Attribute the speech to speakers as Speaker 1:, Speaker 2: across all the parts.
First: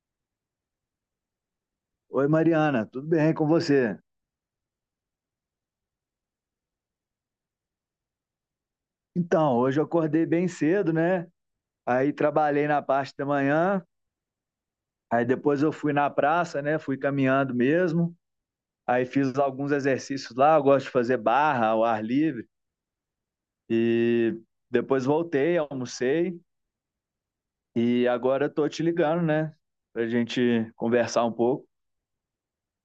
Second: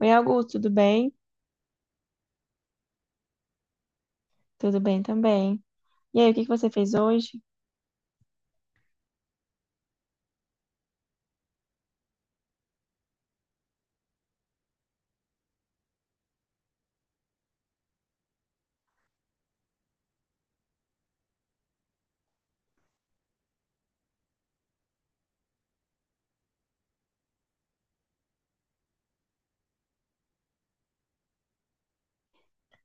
Speaker 1: Oi, Augusto, tudo bem?
Speaker 2: Oi, Mariana, tudo bem com você?
Speaker 1: Tudo bem também. E aí, o que que você fez hoje?
Speaker 2: Então, hoje eu acordei bem cedo, né? Aí trabalhei na parte da manhã, aí depois eu fui na praça, né? Fui caminhando mesmo. Aí fiz alguns exercícios lá, eu gosto de fazer barra ao ar livre. E depois voltei, almocei e agora eu tô te ligando, né? Pra gente conversar um pouco.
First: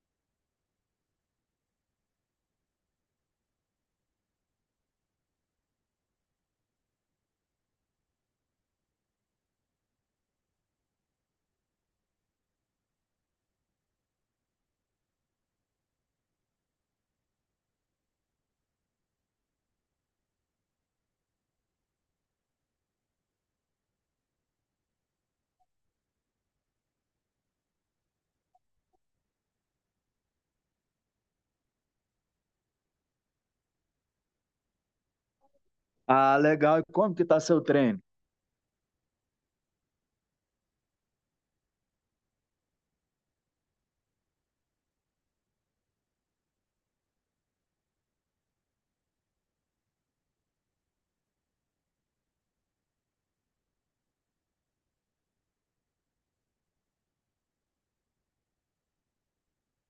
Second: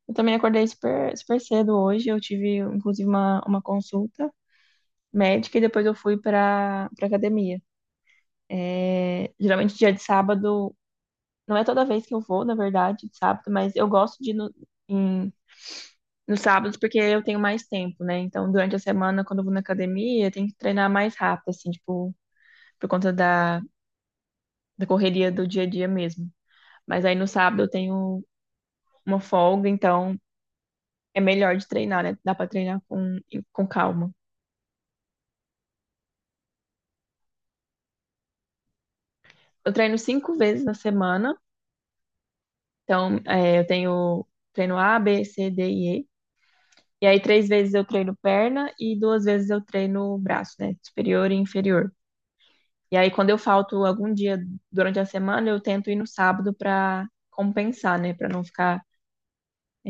Speaker 1: Eu também acordei super, super cedo hoje. Eu tive, inclusive, uma consulta médica e depois eu fui para academia. É, geralmente, dia de sábado, não é toda vez que eu vou, na verdade, de sábado, mas eu gosto de ir no, em, nos sábados porque eu tenho mais tempo, né? Então, durante a semana, quando eu vou na academia, eu tenho que treinar mais rápido, assim, tipo, por conta da correria do dia a dia mesmo. Mas aí no sábado eu tenho uma folga, então é melhor de treinar, né? Dá pra treinar com calma.
Speaker 2: Ah, legal. E como que tá seu treino?
Speaker 1: Eu treino cinco vezes na semana, então é, eu tenho treino A, B, C, D e E. E aí três vezes eu treino perna e duas vezes eu treino braço, né? Superior e inferior. E aí quando eu falto algum dia durante a semana, eu tento ir no sábado pra compensar, né? Pra não ficar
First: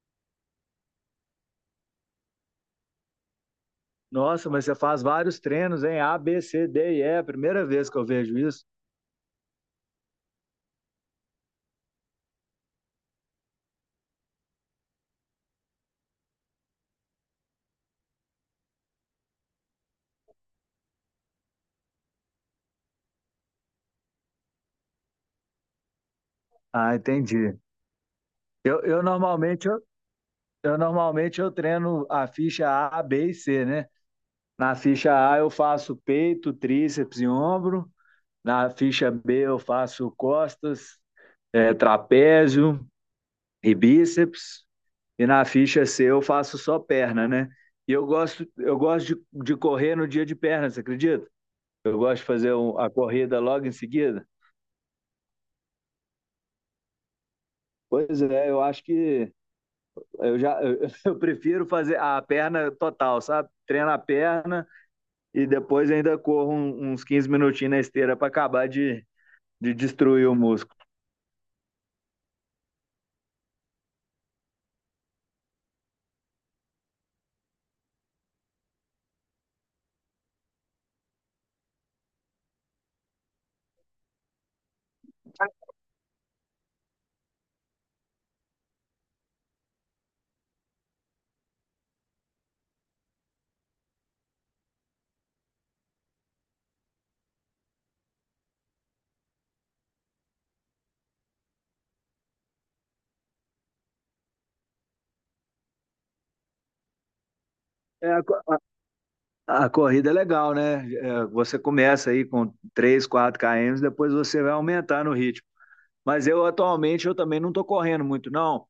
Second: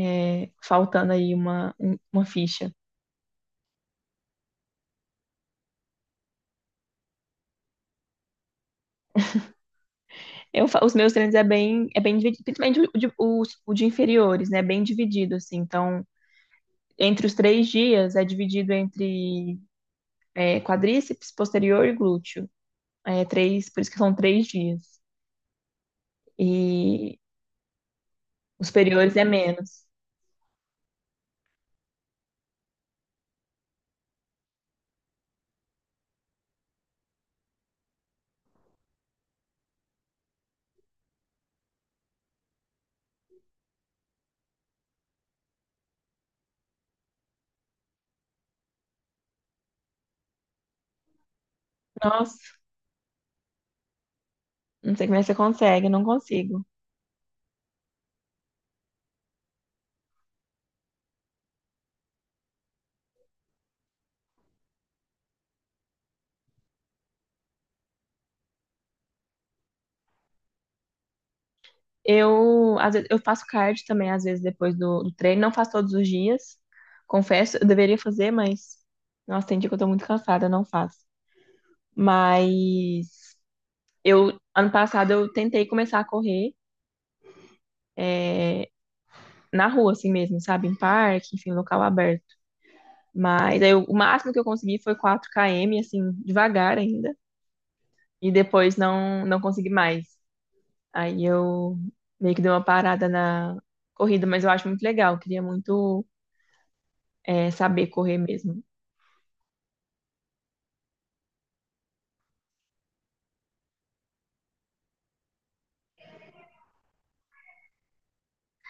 Speaker 1: é, faltando aí uma ficha.
Speaker 2: Nossa, mas você faz vários treinos, hein? A, B, C, D e E. É a primeira vez que eu vejo isso.
Speaker 1: Os meus treinos é bem dividido, principalmente o de inferiores, né? Bem dividido, assim. Então entre os 3 dias é dividido entre é, quadríceps, posterior e glúteo. É três, por isso que são 3 dias.
Speaker 2: Ah,
Speaker 1: E
Speaker 2: entendi.
Speaker 1: os
Speaker 2: Eu
Speaker 1: superiores é
Speaker 2: normalmente eu,
Speaker 1: menos.
Speaker 2: eu normalmente eu treino a ficha A, B e C, né? Na ficha A eu faço peito, tríceps e ombro. Na ficha B eu faço costas, trapézio e bíceps. E na ficha C eu faço só perna, né? E eu gosto de correr no dia de perna, você acredita? Eu gosto de fazer
Speaker 1: Nossa,
Speaker 2: a corrida logo em seguida.
Speaker 1: não sei como é que você consegue, eu não consigo.
Speaker 2: Pois é, eu acho que eu já prefiro fazer a perna total, sabe? Treino a perna. E depois ainda corro uns 15 minutinhos na esteira para acabar de destruir o músculo.
Speaker 1: Eu, às vezes, eu faço cardio também, às vezes, depois do treino. Não faço todos os dias, confesso. Eu deveria fazer, mas... Nossa, tem dia que eu tô muito cansada, eu não faço. Mas eu, ano passado, eu tentei começar a correr na rua, assim mesmo, sabe? Em parque, enfim, local aberto. Mas aí, o máximo que eu consegui foi 4 km, assim, devagar ainda. E depois não, não consegui mais. Aí eu meio que dei uma parada na corrida, mas eu acho muito legal. Eu queria muito, é, saber
Speaker 2: É,
Speaker 1: correr
Speaker 2: a,
Speaker 1: mesmo.
Speaker 2: a corrida é legal, né? É, você começa aí com 3 4 km, depois você vai aumentar no ritmo. Mas eu atualmente eu também não estou correndo muito, não,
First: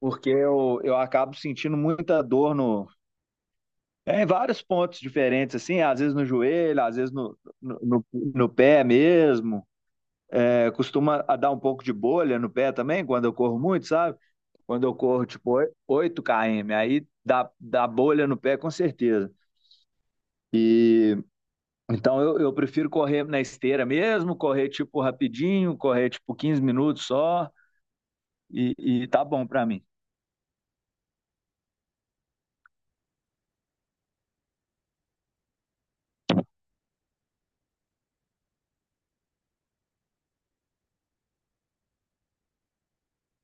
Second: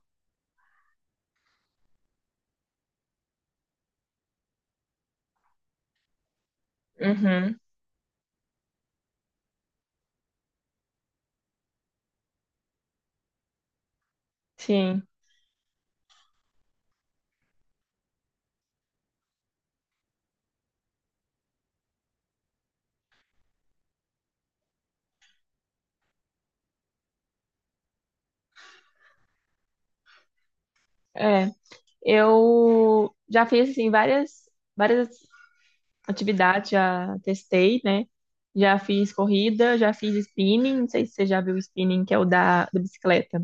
Speaker 2: porque eu acabo sentindo muita dor no, é, em vários pontos diferentes, assim, às vezes no joelho, às vezes no,
Speaker 1: Uhum,
Speaker 2: no, no- no pé mesmo. É, costuma a dar um pouco de bolha no pé também, quando eu corro muito, sabe? Quando eu
Speaker 1: sim.
Speaker 2: corro, tipo, 8 km, aí dá bolha no pé, com certeza. Então, eu prefiro correr na esteira mesmo, correr, tipo, rapidinho, correr, tipo, 15 minutos só, e tá bom pra mim.
Speaker 1: É. Eu já fiz, assim, várias atividades, já testei, né? Já fiz corrida, já fiz spinning. Não sei se você já viu o spinning, que é o da bicicleta.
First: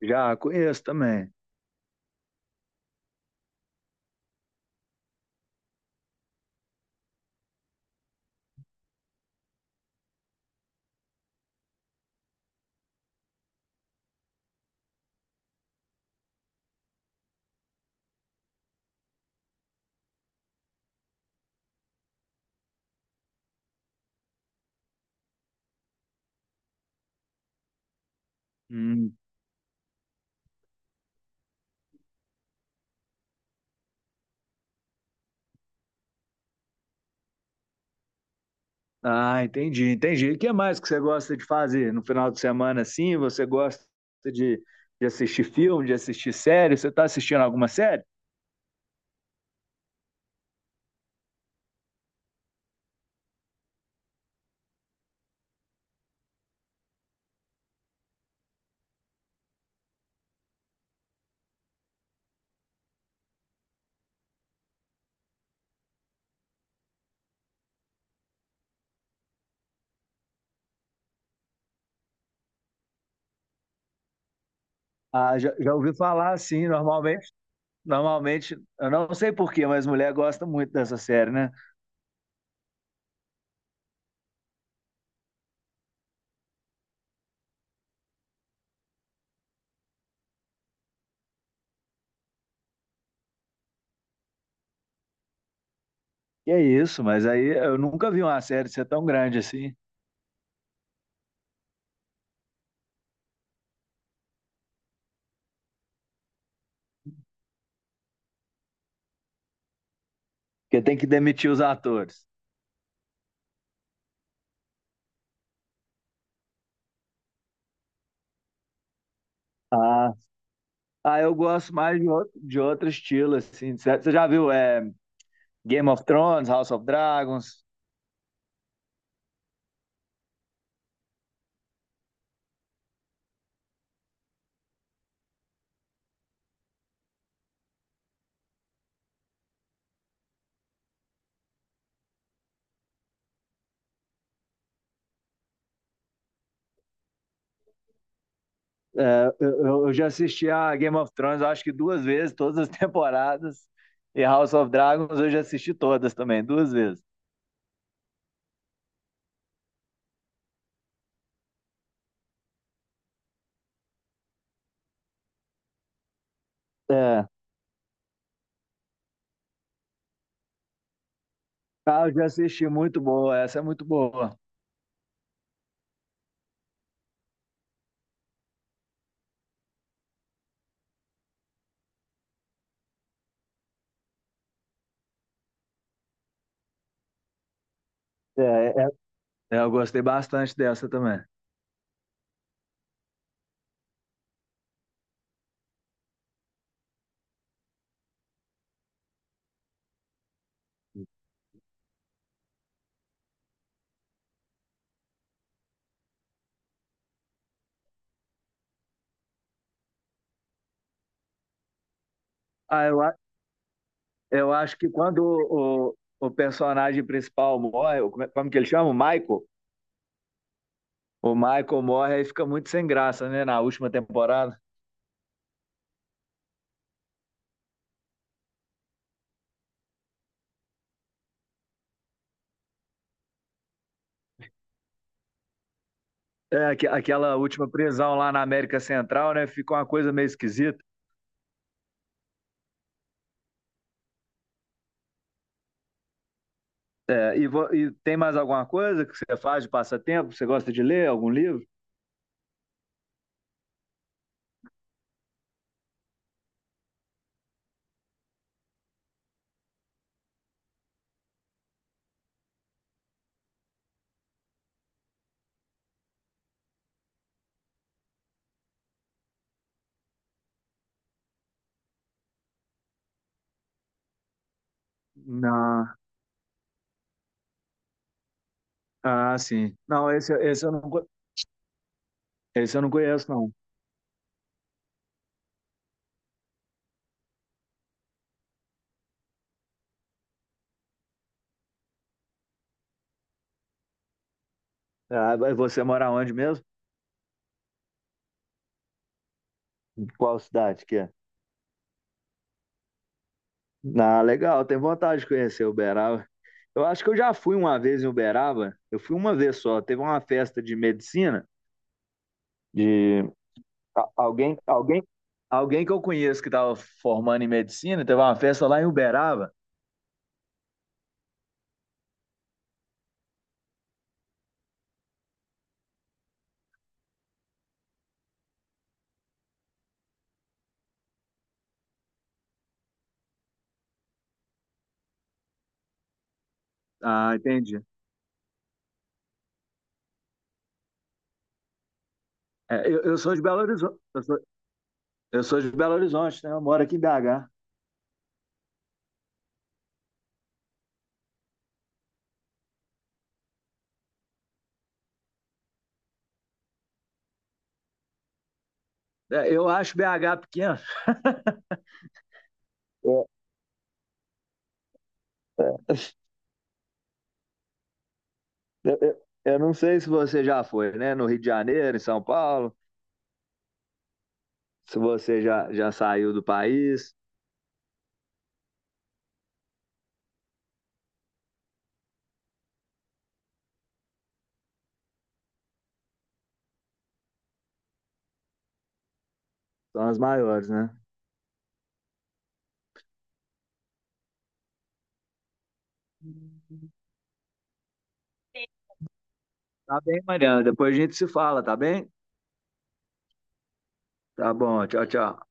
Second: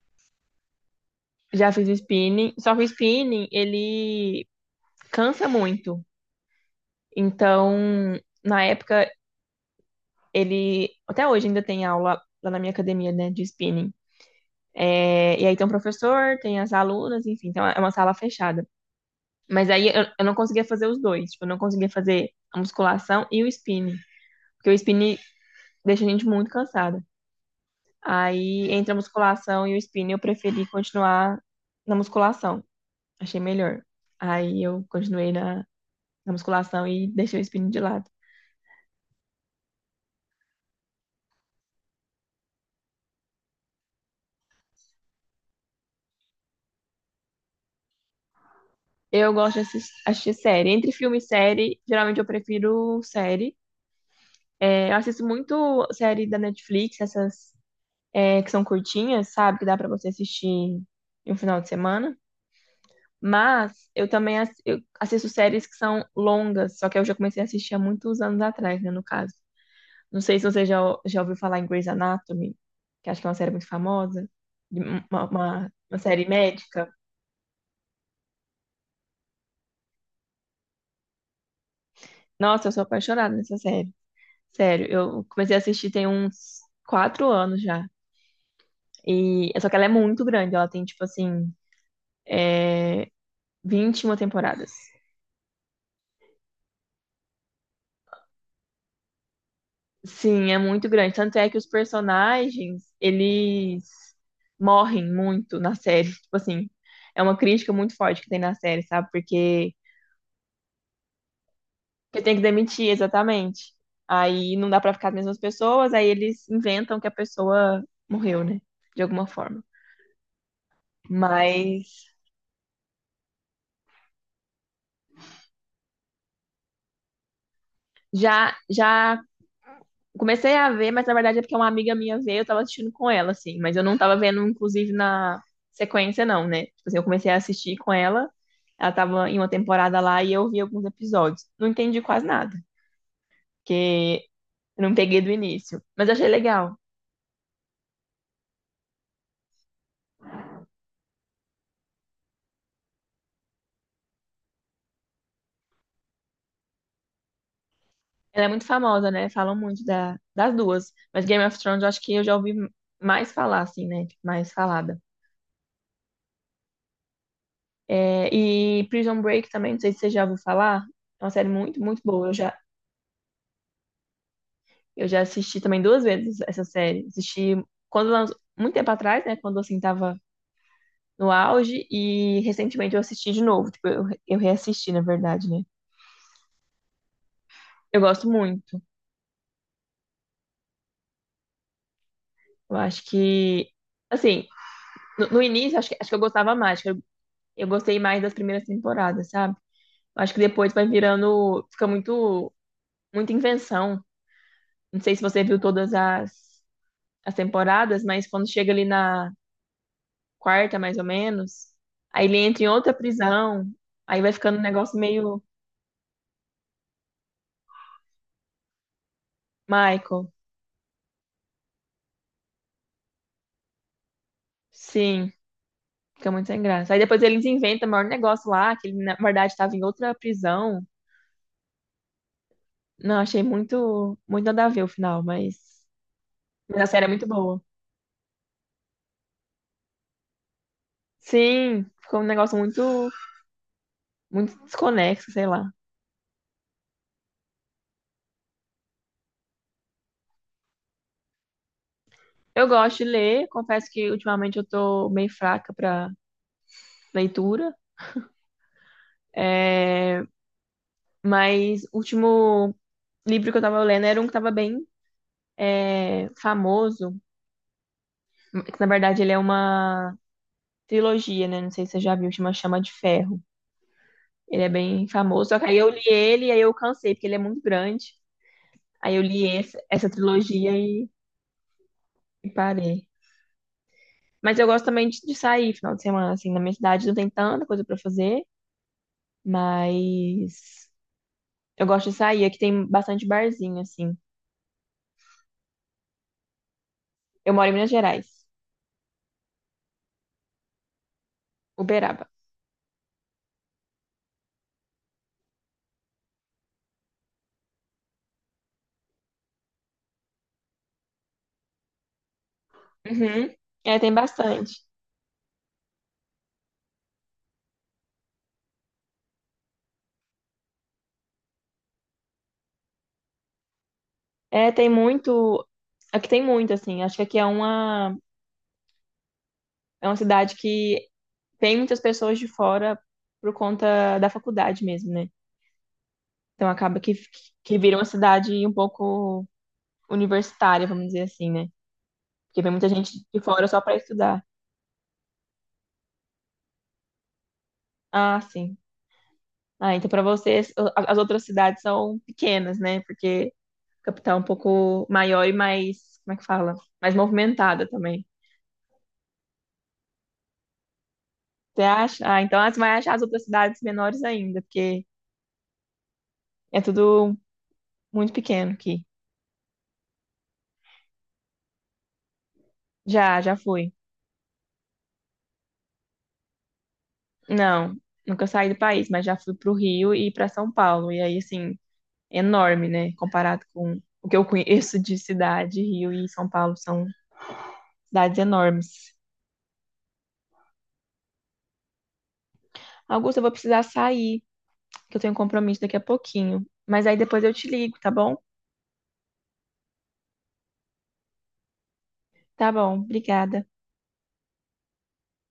Speaker 2: Já conheço também.
Speaker 1: Já fiz o spinning. Só que o spinning, ele cansa muito. Então, na época, ele. Até hoje ainda tem aula lá na minha academia, né, de spinning. É, e aí tem o professor, tem as alunas, enfim, então é uma sala fechada. Mas aí eu não conseguia fazer os dois. Tipo, eu não conseguia fazer a musculação e o spinning. Porque o spinning deixa a gente muito cansada. Aí, entre a
Speaker 2: Hum.
Speaker 1: musculação e o spinning, eu preferi continuar na musculação. Achei melhor. Aí eu continuei na musculação e deixei o spinning de lado.
Speaker 2: Ah, entendi, entendi. E o que mais que você gosta de fazer no final de semana, assim? Você gosta de, de assistir filme, de assistir série? Você tá assistindo alguma série?
Speaker 1: Eu gosto de assistir série. Entre filme e série, geralmente eu prefiro série. É, eu assisto muito série da Netflix, essas é, que são curtinhas, sabe? Que dá pra você assistir em um final de semana. Mas eu também eu assisto séries que são longas, só que eu já comecei a assistir há muitos anos atrás, né, no caso. Não sei se você já, ou- já ouviu falar em Grey's Anatomy, que acho que é uma série muito famosa, de- uma,
Speaker 2: Ah, já,
Speaker 1: uma
Speaker 2: já ouvi
Speaker 1: uma série
Speaker 2: falar, assim.
Speaker 1: médica.
Speaker 2: Normalmente eu não sei por quê, mas mulher gosta muito dessa série, né?
Speaker 1: Nossa, eu sou apaixonada nessa série. Sério, eu comecei a assistir tem uns 4 anos já. E só que ela é muito grande, ela tem tipo assim 21 temporadas.
Speaker 2: Que é isso, mas aí eu nunca vi uma série ser tão grande assim,
Speaker 1: Sim, é muito grande. Tanto é que os personagens, eles morrem muito na série. Tipo assim, é uma crítica muito forte que tem na série, sabe? Porque,
Speaker 2: porque tem que demitir os
Speaker 1: porque
Speaker 2: atores.
Speaker 1: tem que demitir, exatamente. Aí não dá pra ficar as mesmas pessoas, aí eles inventam que a pessoa morreu, né? De alguma forma.
Speaker 2: Ah, ah, eu gosto mais
Speaker 1: Mas
Speaker 2: de outro estilo, assim, de série. Você já viu Game of Thrones, House of Dragons?
Speaker 1: já comecei a ver, mas na verdade é porque uma amiga minha veio, eu tava assistindo com ela, assim. Mas eu não tava vendo, inclusive, na sequência, não, né? Tipo assim, eu comecei a assistir com ela, ela tava em uma temporada lá e eu vi alguns episódios. Não entendi quase nada, porque eu não peguei do início. Mas achei legal.
Speaker 2: É, já assisti a Game of Thrones, acho que duas vezes, todas as temporadas. E House of Dragons eu já assisti todas também, duas vezes.
Speaker 1: Ela é muito famosa, né? Falam muito das duas. Mas Game of Thrones eu acho que eu já ouvi mais falar, assim, né? Tipo, mais falada.
Speaker 2: É.
Speaker 1: É, e Prison Break também, não sei se você já ouviu falar. É uma série muito, muito
Speaker 2: Ah, eu já
Speaker 1: boa. Eu já
Speaker 2: assisti, muito boa. Essa é muito boa.
Speaker 1: Eu já assisti também duas vezes essa série. Assisti quando lançou- muito tempo atrás, né? Quando assim tava no auge, e recentemente eu assisti de novo. Tipo, eu reassisti, na verdade, né? Eu gosto
Speaker 2: É,
Speaker 1: muito.
Speaker 2: é- eu gostei bastante dessa também.
Speaker 1: Eu acho que, assim, no início, acho que eu gostava mais. Acho que eu gostei mais das primeiras temporadas, sabe? Eu acho que depois vai virando. Fica muito, muita invenção. Não sei se você viu todas as, as temporadas, mas quando chega ali na quarta, mais ou menos. Aí ele entra em
Speaker 2: Ah,
Speaker 1: outra prisão. Aí vai
Speaker 2: Eu
Speaker 1: ficando um
Speaker 2: acho que
Speaker 1: negócio
Speaker 2: quando
Speaker 1: meio
Speaker 2: o personagem principal morre, como, como que ele chama? O Michael?
Speaker 1: Michael.
Speaker 2: O Michael morre aí fica muito sem graça, né? Na última temporada.
Speaker 1: Sim, fica muito sem graça. Aí depois eles inventam o maior negócio lá, que ele na verdade estava em outra prisão. Não, achei muito, muito nada a ver o final,
Speaker 2: É,
Speaker 1: mas a série é muito
Speaker 2: aquela
Speaker 1: boa.
Speaker 2: última prisão lá na América Central, né? Fica uma coisa meio esquisita.
Speaker 1: Sim, ficou um negócio muito, muito desconexo, sei lá.
Speaker 2: É, e tem mais alguma coisa que você faz de passatempo? Você gosta de ler algum livro?
Speaker 1: Eu gosto de ler, confesso que ultimamente eu tô meio fraca pra leitura, mas o último livro que eu tava lendo era um que tava bem é, famoso. É que, na verdade, ele é uma trilogia, né? Não sei se você já viu, chama Chama de Ferro. Ele é bem famoso. Só que aí
Speaker 2: Não.
Speaker 1: eu li ele e aí eu cansei, porque ele é muito grande. Aí eu
Speaker 2: Ah,
Speaker 1: li
Speaker 2: sim.
Speaker 1: essa
Speaker 2: Não, esse
Speaker 1: trilogia
Speaker 2: eu não,
Speaker 1: e
Speaker 2: esse eu não
Speaker 1: parei.
Speaker 2: conheço, não.
Speaker 1: Mas eu gosto também de sair final de semana, assim. Na minha cidade não tem tanta coisa pra fazer, mas eu gosto de sair. Aqui tem bastante barzinho, assim.
Speaker 2: Ah, mas você mora onde mesmo?
Speaker 1: Eu moro em Minas Gerais,
Speaker 2: Qual cidade que é?
Speaker 1: Uberaba.
Speaker 2: Ah, legal, tem vontade de conhecer Uberaba. Eu acho que eu já fui uma vez em Uberaba. Eu fui uma vez só. Teve uma festa de medicina de
Speaker 1: Uhum. É, tem
Speaker 2: alguém,
Speaker 1: bastante.
Speaker 2: alguém, alguém que eu conheço que estava formando em medicina. Teve uma festa lá em Uberaba.
Speaker 1: É, tem muito. Aqui tem muito, assim. Acho que aqui é é uma cidade que, tem muitas pessoas de fora por conta da faculdade mesmo, né? Então acaba
Speaker 2: Ah,
Speaker 1: que
Speaker 2: entendi.
Speaker 1: vira uma cidade um pouco universitária, vamos dizer assim, né? Porque vem muita
Speaker 2: É, eu
Speaker 1: gente
Speaker 2: sou
Speaker 1: de
Speaker 2: de Belo
Speaker 1: fora só para
Speaker 2: Horizonte. Eu sou,
Speaker 1: estudar.
Speaker 2: eu sou de Belo Horizonte, né? Eu moro aqui em BH.
Speaker 1: Ah, sim. Ah, então para vocês o- as outras cidades são pequenas, né? Porque a capital é um pouco maior e mais, como é que fala? Mais movimentada também.
Speaker 2: É, eu acho BH pequeno.
Speaker 1: Você acha? Ah, então você vai achar as
Speaker 2: Eu,
Speaker 1: outras cidades menores ainda, porque é tudo muito pequeno
Speaker 2: eu,
Speaker 1: aqui.
Speaker 2: eu- eu não sei se você já foi, né? No Rio de Janeiro, em São Paulo.
Speaker 1: Já, já fui.
Speaker 2: Se você já saiu do país.
Speaker 1: Não, nunca saí do país, mas já fui pro Rio e para São Paulo. E aí, assim, enorme, né? Comparado com o que eu conheço de cidade, Rio e São Paulo são cidades enormes.
Speaker 2: São as maiores, né?
Speaker 1: Augusto, eu vou precisar sair, que eu tenho um compromisso daqui a pouquinho. Mas aí depois eu te ligo, tá bom?
Speaker 2: Tá bem, Mariana. Depois a gente se fala, tá bem?
Speaker 1: Tá bom, obrigada.
Speaker 2: Tá bom, tchau, tchau.